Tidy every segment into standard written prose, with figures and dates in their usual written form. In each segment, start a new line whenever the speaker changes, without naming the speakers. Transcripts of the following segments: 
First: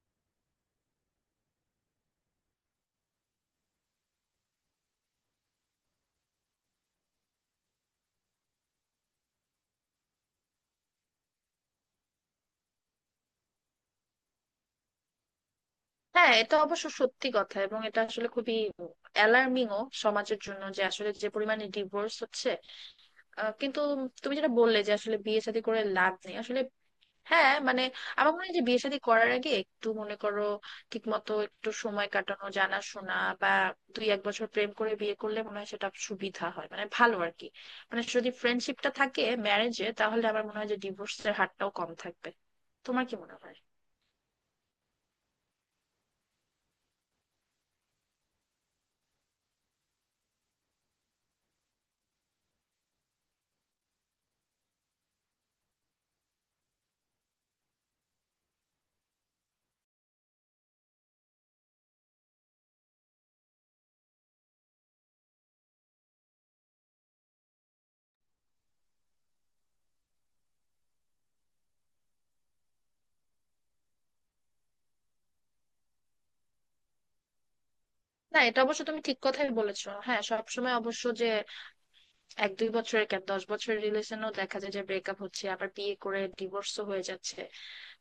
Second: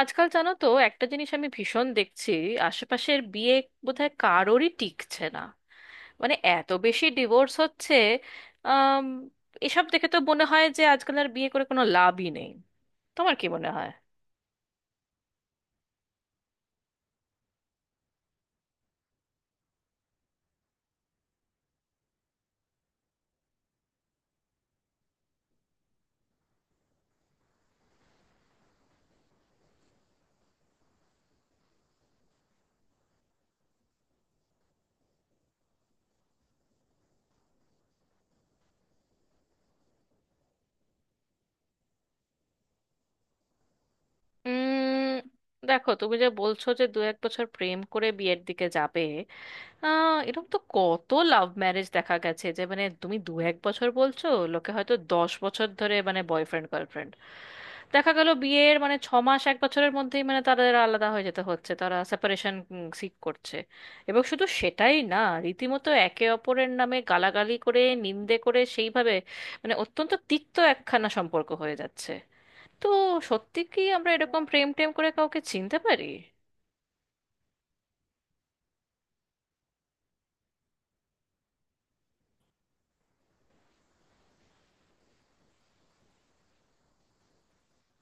আজকাল জানো তো একটা জিনিস আমি ভীষণ দেখছি। আশেপাশের বিয়ে বোধহয় কারোরই টিকছে না। মানে এত বেশি ডিভোর্স হচ্ছে। আম, এসব দেখে তো মনে হয় যে আজকাল আর বিয়ে করে কোনো লাভই নেই। তোমার কি মনে হয়?
হ্যাঁ, এটা অবশ্য সত্যি কথা। এবং এটা আসলে খুবই অ্যালার্মিং ও সমাজের জন্য, যে আসলে যে পরিমাণে ডিভোর্স হচ্ছে। কিন্তু তুমি যেটা বললে যে আসলে বিয়ে শাদী করে লাভ নেই, আসলে হ্যাঁ মানে আমার মনে হয় যে বিয়ে শাদী করার আগে একটু মনে করো ঠিক মতো একটু সময় কাটানো, জানাশোনা, বা দুই এক বছর প্রেম করে বিয়ে করলে মনে হয় সেটা সুবিধা হয়, মানে ভালো আর কি। মানে যদি ফ্রেন্ডশিপটা থাকে ম্যারেজে, তাহলে আমার মনে হয় যে ডিভোর্সের হারটাও কম থাকবে। তোমার কি মনে হয়?
উম, দেখো, তুমি যে বলছো যে দু এক বছর প্রেম করে বিয়ের দিকে যাবে। এরকম তো কত লাভ ম্যারেজ দেখা গেছে যে মানে তুমি দু এক বছর বলছো, লোকে হয়তো 10 বছর ধরে মানে বয়ফ্রেন্ড গার্লফ্রেন্ড। দেখা গেল বিয়ের মানে ছ মাস এক বছরের মধ্যেই মানে তাদের আলাদা হয়ে যেতে হচ্ছে, তারা সেপারেশন সিক করছে। এবং শুধু সেটাই না, রীতিমতো একে অপরের নামে গালাগালি করে নিন্দে করে সেইভাবে মানে অত্যন্ত তিক্ত একখানা সম্পর্ক হয়ে যাচ্ছে। তো সত্যি কি আমরা এরকম প্রেম টেম করে কাউকে চিনতে পারি?
না এটা অবশ্য তুমি ঠিক কথাই বলেছো, হ্যাঁ। সবসময় অবশ্য এক দুই বছরের কেন, 10 বছরের রিলেশনেও দেখা যায় যে ব্রেকআপ হচ্ছে, আবার বিয়ে করে ডিভোর্সও হয়ে যাচ্ছে।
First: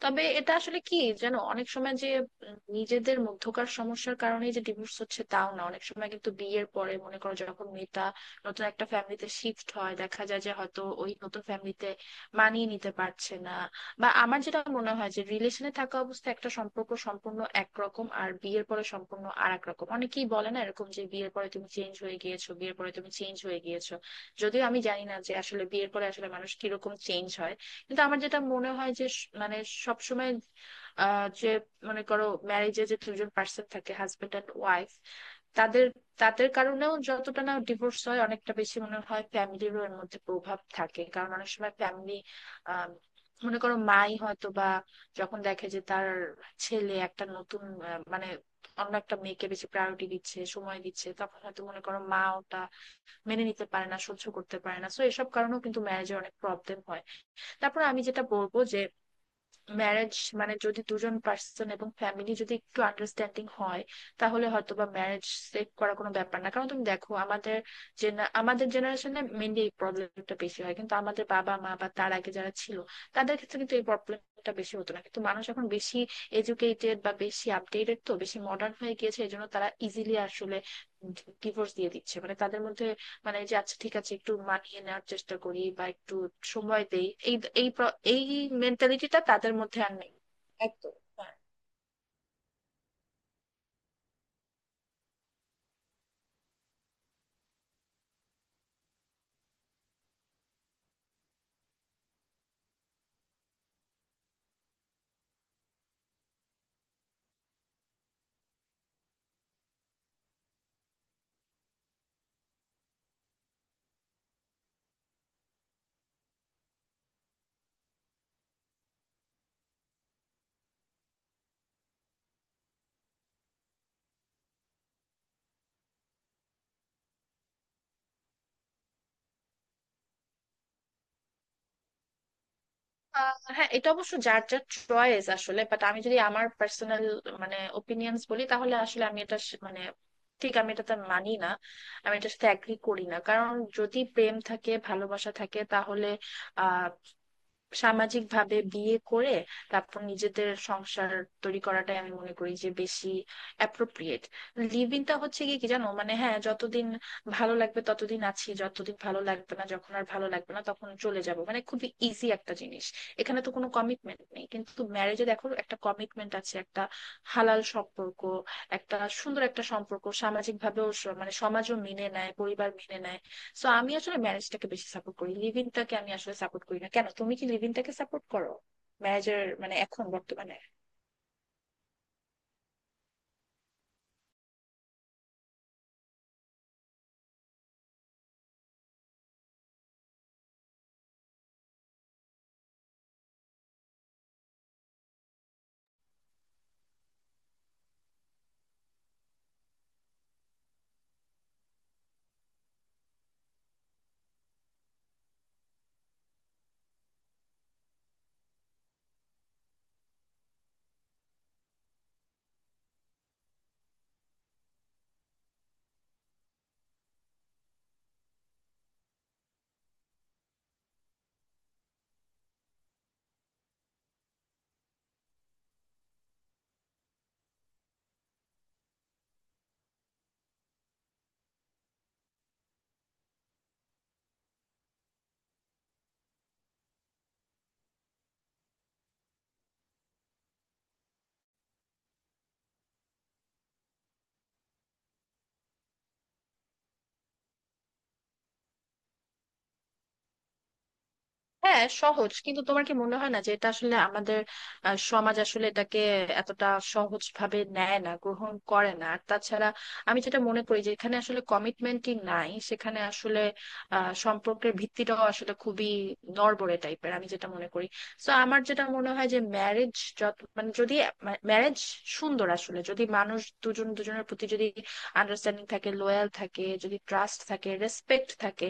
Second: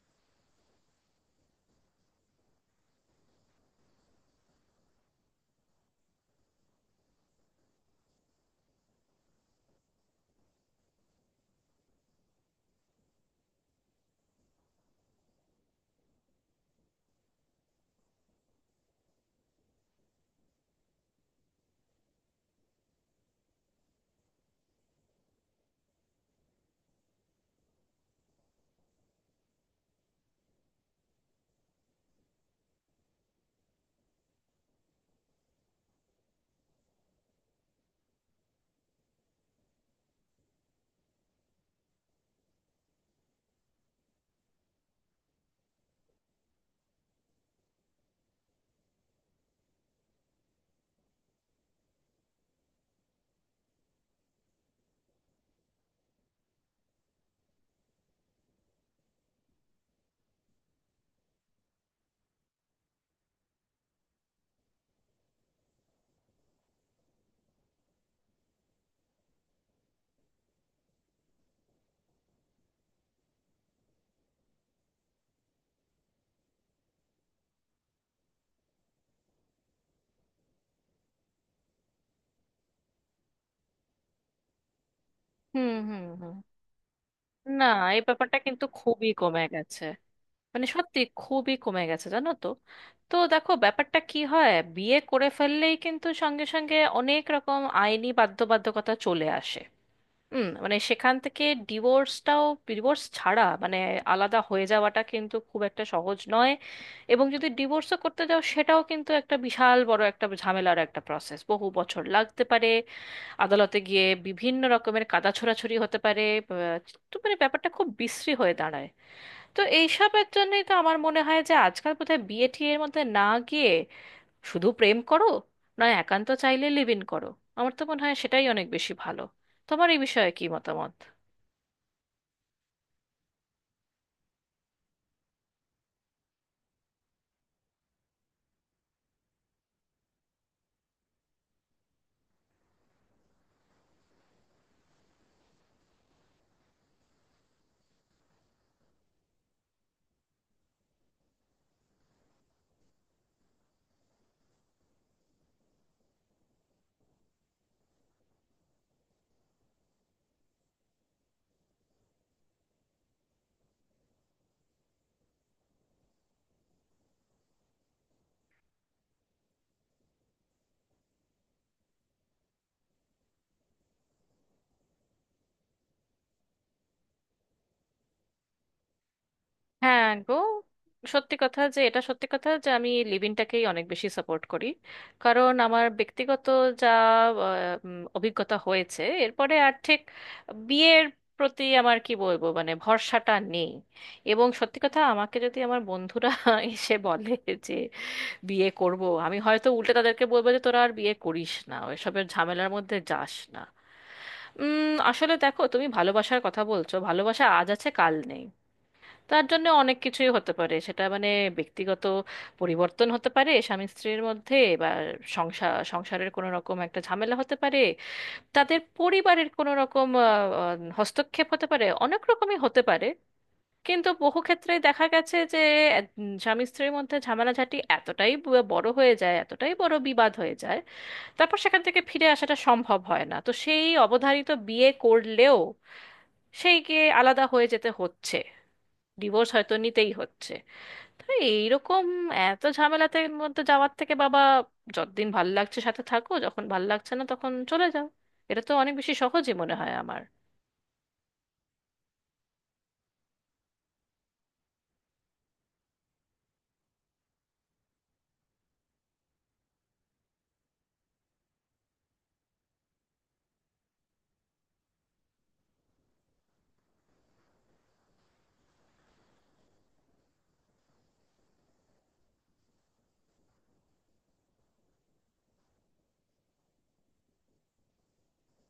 তবে এটা আসলে কি, যেন অনেক সময় যে নিজেদের মধ্যকার সমস্যার কারণে যে ডিভোর্স হচ্ছে তাও না, অনেক সময় কিন্তু বিয়ের পরে মনে করো যখন মেয়েটা নতুন একটা ফ্যামিলিতে শিফট হয়, দেখা যায় যে হয়তো ওই নতুন ফ্যামিলিতে মানিয়ে নিতে পারছে না। বা আমার যেটা মনে হয় যে রিলেশনে থাকা অবস্থায় একটা সম্পর্ক সম্পূর্ণ একরকম, আর বিয়ের পরে সম্পূর্ণ আর এক রকম। অনেকেই বলে না এরকম যে বিয়ের পরে তুমি চেঞ্জ হয়ে গিয়েছো, বিয়ের পরে তুমি চেঞ্জ হয়ে গিয়েছো। যদিও আমি জানি না যে আসলে বিয়ের পরে আসলে মানুষ কিরকম চেঞ্জ হয়। কিন্তু আমার যেটা মনে হয় যে মানে সবসময় যে মনে করো ম্যারেজে যে দুজন পার্সন থাকে, হাজবেন্ড অ্যান্ড ওয়াইফ, তাদের তাদের কারণেও যতটা না ডিভোর্স হয়, অনেকটা বেশি মনে হয় ফ্যামিলিরও এর মধ্যে প্রভাব থাকে। কারণ অনেক সময় ফ্যামিলি, মনে করো মাই হয়তো বা যখন দেখে যে তার ছেলে একটা নতুন মানে অন্য একটা মেয়েকে বেশি প্রায়োরিটি দিচ্ছে, সময় দিচ্ছে, তখন হয়তো মনে করো মা ওটা মেনে নিতে পারে না, সহ্য করতে পারে না। তো এসব কারণেও কিন্তু ম্যারেজে অনেক প্রবলেম হয়। তারপর আমি যেটা বলবো যে ম্যারেজ, মানে যদি দুজন পার্সন এবং ফ্যামিলি যদি একটু আন্ডারস্ট্যান্ডিং হয়, তাহলে হয়তো বা ম্যারেজ সেভ করা কোনো ব্যাপার না। কারণ তুমি দেখো আমাদের আমাদের জেনারেশনে মেনলি এই প্রবলেমটা বেশি হয়, কিন্তু আমাদের বাবা মা বা তার আগে যারা ছিল তাদের ক্ষেত্রে কিন্তু এই প্রবলেমটা বেশি হতো না। কিন্তু মানুষ এখন বেশি এডুকেটেড বা বেশি আপডেটেড, তো বেশি মডার্ন হয়ে গিয়েছে, এই জন্য তারা ইজিলি আসলে ডিভোর্স দিয়ে দিচ্ছে। মানে তাদের মধ্যে মানে যে আচ্ছা ঠিক আছে একটু মানিয়ে নেওয়ার চেষ্টা করি
হুম,
বা
হুম,
একটু
হুম।
সময় দেই, এই
না,
এই প্র-
এই
এই
ব্যাপারটা কিন্তু খুবই
মেন্টালিটিটা
কমে
তাদের মধ্যে
গেছে।
আর নেই।
মানে
একদম।
সত্যি
হ্যাঁ।
খুবই কমে গেছে, জানো তো। তো দেখো, ব্যাপারটা কি হয়, বিয়ে করে ফেললেই কিন্তু সঙ্গে সঙ্গে অনেক রকম আইনি বাধ্যবাধকতা চলে আসে। হুম, মানে সেখান থেকে ডিভোর্সটাও, ডিভোর্স ছাড়া মানে আলাদা হয়ে যাওয়াটা কিন্তু খুব একটা সহজ নয়। এবং যদি ডিভোর্সও করতে যাও, সেটাও কিন্তু একটা বিশাল বড় একটা ঝামেলার একটা প্রসেস, বহু বছর লাগতে পারে। আদালতে গিয়ে বিভিন্ন রকমের কাদা ছোড়াছুড়ি হতে পারে। আহ, তো মানে ব্যাপারটা খুব বিশ্রী হয়ে দাঁড়ায়। তো এইসবের জন্যই তো আমার মনে হয় যে আজকাল বোধহয় বিয়ে টিয়ের মধ্যে না গিয়ে শুধু প্রেম করো, নয় একান্ত চাইলে লিভ ইন করো। আমার তো মনে হয় সেটাই অনেক বেশি ভালো। তোমার এই বিষয়ে কি মতামত?
হ্যাঁ এটা অবশ্য যার যার চয়েস আসলে, বাট আমি যদি আমার পার্সোনাল মানে ওপিনিয়ন্স বলি, তাহলে আসলে আমি এটা মানে ঠিক আমি এটাতে মানি না, আমি এটার সাথে অ্যাগ্রি করি না। কারণ যদি প্রেম থাকে ভালোবাসা থাকে, তাহলে আহ সামাজিকভাবে বিয়ে করে তারপর নিজেদের সংসার তৈরি করাটাই আমি মনে করি যে বেশি অ্যাপ্রোপ্রিয়েট। লিভ ইনটা হচ্ছে কি কি জানো, মানে হ্যাঁ যতদিন ভালো লাগবে ততদিন আছি, যতদিন ভালো লাগবে না, যখন আর ভালো লাগবে না তখন চলে যাব, মানে খুবই ইজি একটা জিনিস। এখানে তো কোনো কমিটমেন্ট নেই। কিন্তু ম্যারেজে দেখো একটা কমিটমেন্ট আছে, একটা হালাল সম্পর্ক, একটা সুন্দর একটা সম্পর্ক, সামাজিক ভাবেও মানে সমাজও মেনে নেয়, পরিবার মেনে নেয়। সো আমি আসলে ম্যারেজটাকে বেশি সাপোর্ট করি, লিভ ইনটাকে আমি আসলে সাপোর্ট করি না। কেন, তুমি কি লিভ ইনটাকে সাপোর্ট করো ম্যারেজের, মানে এখন
হ্যাঁ গো,
বর্তমানে?
সত্যি কথা, যে এটা সত্যি কথা যে আমি লিভ ইনটাকেই অনেক বেশি সাপোর্ট করি। কারণ আমার ব্যক্তিগত যা অভিজ্ঞতা হয়েছে এরপরে আর ঠিক বিয়ের প্রতি আমার কি বলবো মানে ভরসাটা নেই। এবং সত্যি কথা, আমাকে যদি আমার বন্ধুরা এসে বলে যে বিয়ে করব, আমি হয়তো উল্টে তাদেরকে বলবো যে তোরা আর বিয়ে করিস না, এসবের ঝামেলার মধ্যে যাস না। আসলে দেখো, তুমি ভালোবাসার কথা বলছো, ভালোবাসা আজ আছে কাল নেই। তার জন্য অনেক কিছুই হতে পারে, সেটা মানে ব্যক্তিগত পরিবর্তন হতে পারে স্বামী স্ত্রীর মধ্যে, বা সংসার সংসারের কোনো রকম একটা ঝামেলা হতে পারে, তাদের পরিবারের কোনো রকম আহ, আহ, হস্তক্ষেপ হতে পারে, অনেক রকমই হতে পারে। কিন্তু বহু ক্ষেত্রে দেখা গেছে যে স্বামী স্ত্রীর মধ্যে ঝামেলাঝাটি এতটাই বড় হয়ে যায়, এতটাই বড় বিবাদ হয়ে যায়, তারপর সেখান থেকে ফিরে আসাটা সম্ভব হয় না, তো সেই অবধারিত বিয়ে করলেও সেইকে আলাদা হয়ে যেতে হচ্ছে, ডিভোর্স হয়তো নিতেই হচ্ছে। তো এইরকম এত ঝামেলাতে মধ্যে যাওয়ার থেকে বাবা, যতদিন ভাল লাগছে সাথে থাকো, যখন ভাল লাগছে না তখন চলে যাও, এটা তো অনেক বেশি সহজই মনে হয় আমার।
হ্যাঁ সহজ, কিন্তু তোমার কি মনে হয় না যে এটা আসলে আমাদের সমাজ আসলে এটাকে এতটা সহজ ভাবে নেয় না, গ্রহণ করে না? আর তাছাড়া আমি যেটা মনে করি যে এখানে আসলে কমিটমেন্টই নাই, সেখানে আসলে সম্পর্কের ভিত্তিটাও আসলে খুবই নড়বড়ে টাইপের আমি যেটা মনে করি। তো আমার যেটা মনে হয় যে ম্যারেজ যত মানে যদি ম্যারেজ সুন্দর, আসলে যদি মানুষ দুজন দুজনের প্রতি যদি আন্ডারস্ট্যান্ডিং থাকে, লোয়াল থাকে, যদি ট্রাস্ট থাকে রেসপেক্ট থাকে,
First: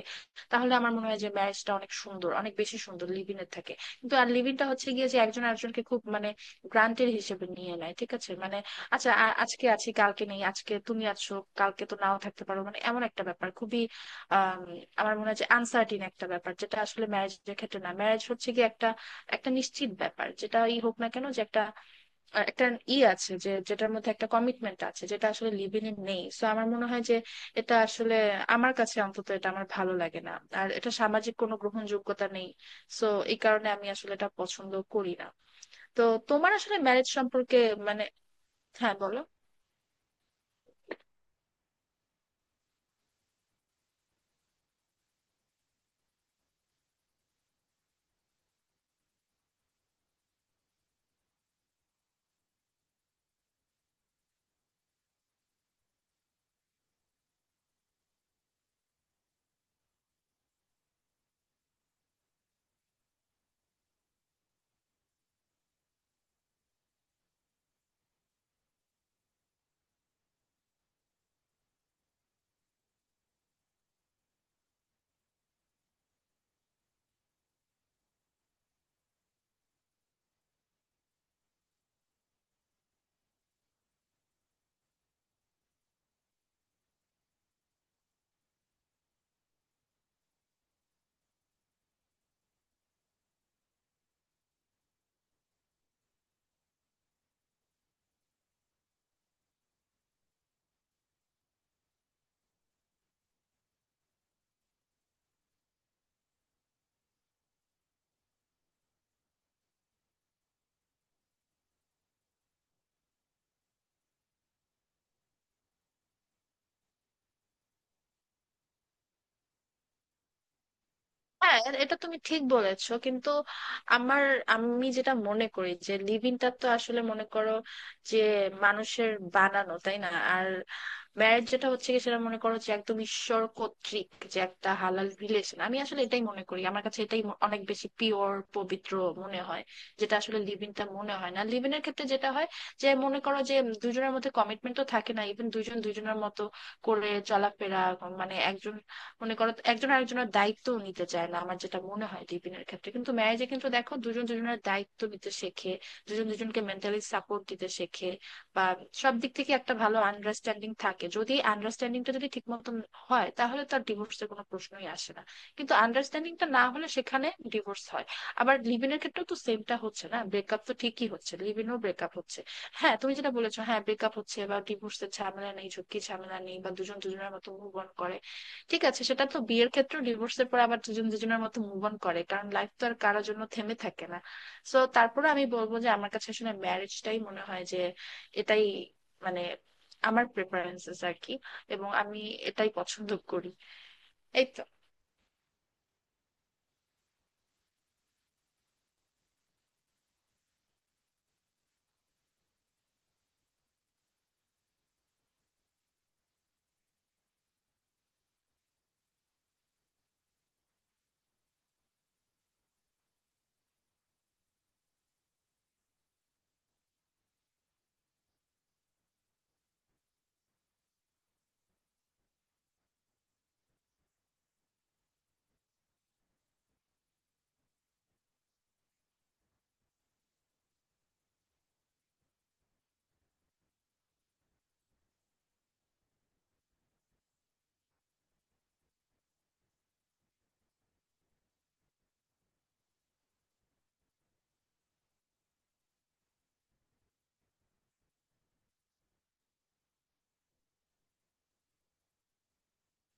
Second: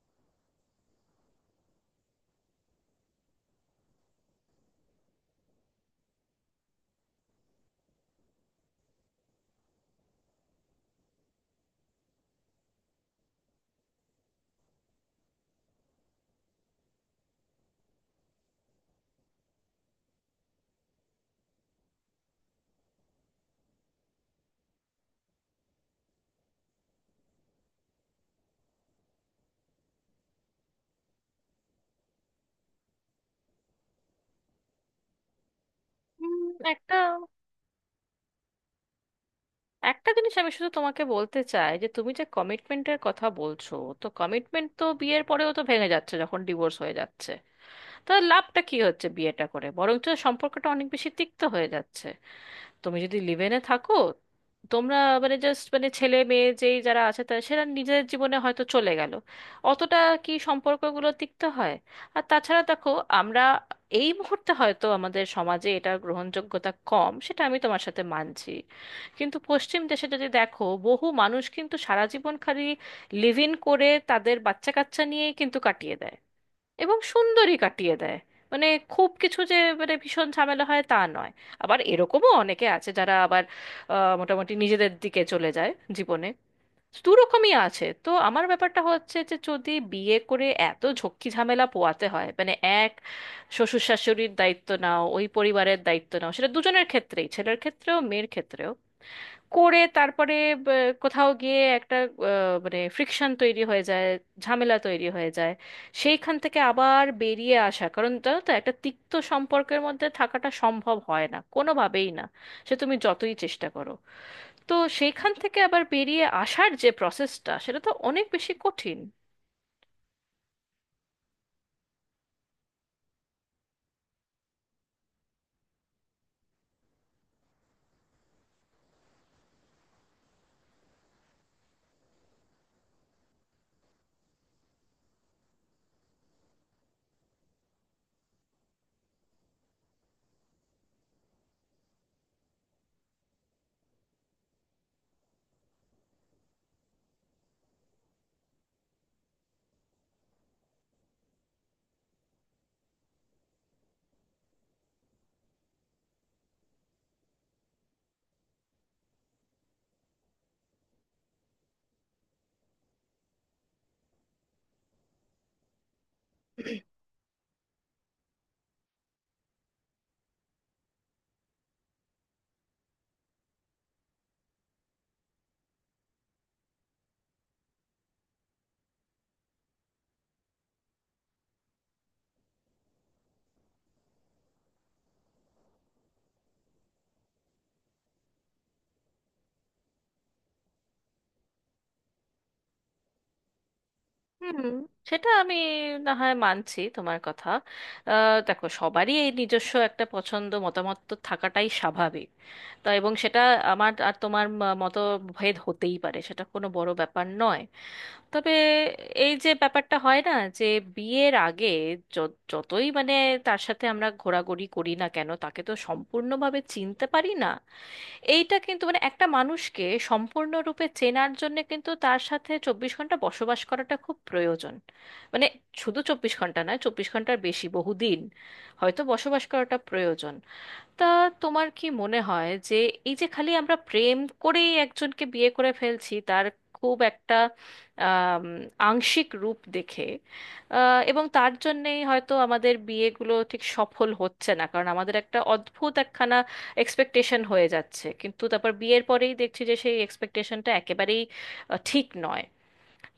তাহলে আমার মনে হয় যে ম্যারেজটা অনেক সুন্দর, অনেক বেশি সুন্দর লিভিং এর থেকে। কিন্তু আর লিভিংটা হচ্ছে গিয়ে যে একজন আরেকজনকে খুব মানে গ্রান্টেড হিসেবে নিয়ে নেয়, ঠিক আছে মানে আচ্ছা আজকে আছি কালকে নেই, আজকে তুমি আছো কালকে তো নাও থাকতে পারো, মানে এমন একটা ব্যাপার খুবই আম, আমার মনে হয় যে আনসার্টিন একটা ব্যাপার, যেটা আসলে ম্যারেজের ক্ষেত্রে না। ম্যারেজ হচ্ছে গিয়ে একটা, একটা নিশ্চিত ব্যাপার যেটাই হোক না কেন, যে একটা একটা ই আছে, যে যেটার মধ্যে একটা কমিটমেন্ট আছে, যেটা আসলে লিভিং এ নেই। সো আমার মনে হয় যে এটা আসলে আমার কাছে অন্তত এটা আমার ভালো লাগে না, আর এটা সামাজিক কোনো গ্রহণযোগ্যতা নেই। সো এই কারণে আমি আসলে এটা পছন্দ করি না। তো তোমার আসলে
একটা
ম্যারেজ সম্পর্কে মানে, হ্যাঁ বলো।
একটা জিনিস আমি শুধু তোমাকে বলতে চাই যে তুমি যে কমিটমেন্টের কথা বলছো, তো কমিটমেন্ট তো বিয়ের পরেও তো ভেঙে যাচ্ছে যখন ডিভোর্স হয়ে যাচ্ছে। তাহলে লাভটা কি হচ্ছে, বিয়েটা করে বরঞ্চ সম্পর্কটা অনেক বেশি তিক্ত হয়ে যাচ্ছে। তুমি যদি লিভেনে থাকো তোমরা মানে জাস্ট মানে ছেলে মেয়ে যেই যারা আছে তারা সেরা নিজের জীবনে হয়তো চলে গেল, অতটা কি সম্পর্কগুলো তিক্ত হয়? আর তাছাড়া দেখো, আমরা এই মুহূর্তে হয়তো আমাদের সমাজে এটা গ্রহণযোগ্যতা কম, সেটা আমি তোমার সাথে মানছি। কিন্তু পশ্চিম দেশে যদি দেখো, বহু মানুষ কিন্তু সারা জীবন খালি লিভ ইন করে তাদের বাচ্চা কাচ্চা নিয়েই কিন্তু কাটিয়ে দেয়, এবং সুন্দরই কাটিয়ে দেয়। মানে খুব কিছু যে মানে ভীষণ ঝামেলা হয় তা নয়। আবার এরকমও অনেকে আছে যারা আবার মোটামুটি নিজেদের দিকে চলে যায় জীবনে। দু রকমই আছে। তো আমার ব্যাপারটা হচ্ছে যে যদি বিয়ে করে এত ঝক্কি ঝামেলা পোয়াতে হয়, মানে এক শ্বশুর শাশুড়ির দায়িত্ব নাও, ওই পরিবারের দায়িত্ব নাও, সেটা দুজনের ক্ষেত্রেই ছেলের ক্ষেত্রেও মেয়ের ক্ষেত্রেও করে তারপরে ব- কোথাও গিয়ে একটা মানে ফ্রিকশন তৈরি হয়ে যায়, ঝামেলা তৈরি হয়ে যায়। সেইখান থেকে আবার বেরিয়ে আসা, কারণ জানো তো একটা তিক্ত সম্পর্কের মধ্যে থাকাটা সম্ভব হয় না কোনোভাবেই না, সে তুমি যতই চেষ্টা করো। তো সেইখান থেকে আবার বেরিয়ে আসার যে প্রসেসটা সেটা তো অনেক বেশি কঠিন।
হ্যাঁ, এটা তুমি ঠিক বলেছো, কিন্তু আমার আমি যেটা মনে করি যে লিভিংটা তো আসলে মনে করো যে মানুষের বানানো, তাই না? আর ম্যারেজ যেটা হচ্ছে কি, সেটা মনে করো যে একদম ঈশ্বর কর্তৃক যে একটা হালাল রিলেশন, আমি আসলে এটাই মনে করি। আমার কাছে এটাই ম- অনেক বেশি পিওর পবিত্র মনে হয়। যেটা আসলে লিভিংটা মনে হয় না। লিভিনের ক্ষেত্রে যেটা হয়, যে মনে করো যে দুজনের মধ্যে কমিটমেন্ট তো থাকে না, ইভেন দুজন দুজনের মতো করে চলাফেরা, মানে একজন মনে করো একজন আরেকজনের দায়িত্ব নিতে চায় না আমার যেটা মনে হয় লিভিনের ক্ষেত্রে। কিন্তু ম্যারেজে কিন্তু দেখো দুজন দুজনের দায়িত্ব নিতে শেখে, দুজন দুজনকে মেন্টালি সাপোর্ট দিতে শেখে, বা সব দিক থেকে একটা ভালো আন্ডারস্ট্যান্ডিং থাকে। যদি এই আন্ডারস্ট্যান্ডিংটা যদি ঠিক মতন হয়, তাহলে তার ডিভোর্সের কোনো প্রশ্নই আসে না। কিন্তু আন্ডারস্ট্যান্ডিংটা না হলে সেখানে ডিভোর্স হয়। আবার লিভ ইনের ক্ষেত্রেও তো সেমটা হচ্ছে না, ব্রেকআপ তো ঠিকই হচ্ছে, লিভ ইনও ব্রেকআপ হচ্ছে। হ্যাঁ তুমি যেটা বলেছো, হ্যাঁ ব্রেকআপ হচ্ছে বা ডিভোর্সের ঝামেলা নেই, ঝুঁকি ঝামেলা নেই, বা দুজন দুজনের মতো মুভ অন করে, ঠিক আছে, সেটা তো বিয়ের ক্ষেত্রেও ডিভোর্সের পর আবার দুজন দুজনের মতো মুভ অন করে, কারণ লাইফ তো আর কারোর জন্য থেমে থাকে না। সো তারপরে আমি বলবো যে আমার কাছে আসলে ম্যারেজটাই মনে হয় যে এটাই, মানে আমার প্রেফারেন্সেস আর কি, এবং আমি এটাই পছন্দ করি। এই তো।
হুম, সেটা আমি না হয় মানছি তোমার কথা। দেখো, সবারই এই নিজস্ব একটা পছন্দ মতামত তো থাকাটাই স্বাভাবিক, তা এবং সেটা আমার আর তোমার মতভেদ হতেই পারে, সেটা কোনো বড় ব্যাপার নয়। তবে এই যে ব্যাপারটা হয় না, যে বিয়ের আগে যতই মানে তার সাথে আমরা ঘোরাঘুরি করি না কেন, তাকে তো সম্পূর্ণভাবে চিনতে পারি না। এইটা কিন্তু মানে একটা মানুষকে সম্পূর্ণরূপে চেনার জন্য কিন্তু তার সাথে 24 ঘন্টা বসবাস করাটা খুব প্রয়োজন। মানে শুধু 24 ঘন্টা নয়, 24 ঘন্টার বেশি বহুদিন হয়তো বসবাস করাটা প্রয়োজন। তা তোমার কি মনে হয় যে এই যে খালি আমরা প্রেম করেই একজনকে বিয়ে করে ফেলছি তার খুব একটা আম, আংশিক রূপ দেখে, এবং তার জন্যেই হয়তো আমাদের বিয়েগুলো ঠিক সফল হচ্ছে না, কারণ আমাদের একটা অদ্ভুত একখানা এক্সপেকটেশন হয়ে যাচ্ছে কিন্তু তারপর বিয়ের পরেই দেখছি যে সেই এক্সপেকটেশনটা একেবারেই ঠিক নয়।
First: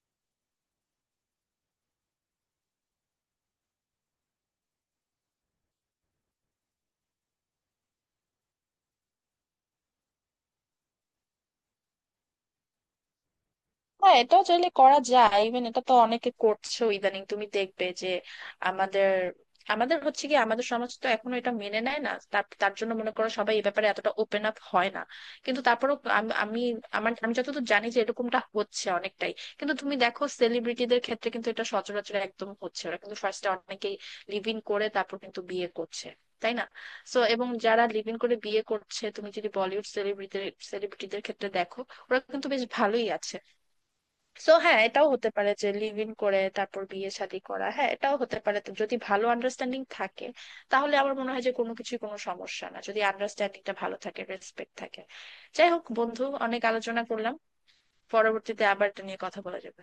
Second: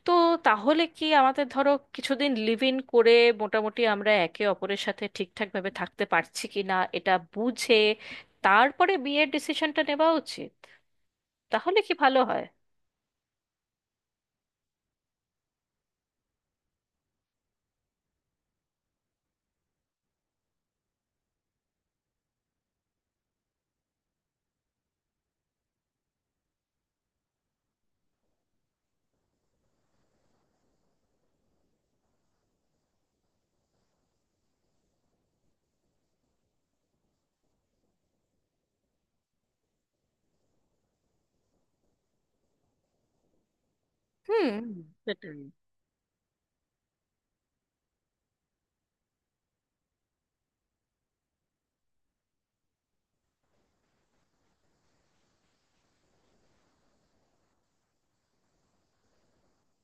তো তাহলে কি আমাদের ধরো কিছুদিন লিভ ইন করে মোটামুটি আমরা একে অপরের সাথে ঠিকঠাকভাবে থাকতে পারছি কি না এটা বুঝে তারপরে বিয়ের ডিসিশনটা নেওয়া উচিত? তাহলে কি ভালো হয়?
না এটা চাইলে করা যায়, ইভেন এটা তো অনেকে করছে ইদানিং, তুমি দেখবে যে আমাদের আমাদের হচ্ছে কি, আমাদের সমাজ তো এখনো এটা মেনে নেয় না, তার তার জন্য মনে করো সবাই এই ব্যাপারে এতটা ওপেন আপ হয় না। কিন্তু তারপরেও আমি, আমি যতদূর জানি যে এরকমটা হচ্ছে অনেকটাই। কিন্তু তুমি দেখো সেলিব্রিটিদের ক্ষেত্রে কিন্তু এটা সচরাচর একদম হচ্ছে, ওরা কিন্তু ফার্স্টে অনেকেই লিভ ইন করে তারপর কিন্তু বিয়ে করছে, তাই না? সো এবং যারা লিভ ইন করে বিয়ে করছে তুমি যদি বলিউড সেলিব্রিটিদের সেলিব্রিটিদের ক্ষেত্রে দেখো, ওরা কিন্তু বেশ ভালোই আছে। সো
হুম,
হ্যাঁ এটাও হতে
সেটাই।
পারে যে লিভ ইন করে তারপর বিয়ে শাদী করা, হ্যাঁ এটাও হতে পারে। তো যদি ভালো আন্ডারস্ট্যান্ডিং থাকে, তাহলে আমার মনে হয় যে কোনো কিছুই কোনো সমস্যা না, যদি আন্ডারস্ট্যান্ডিংটা ভালো থাকে, রেসপেক্ট থাকে। যাই হোক বন্ধু, অনেক আলোচনা করলাম, পরবর্তীতে আবার এটা নিয়ে কথা বলা যাবে।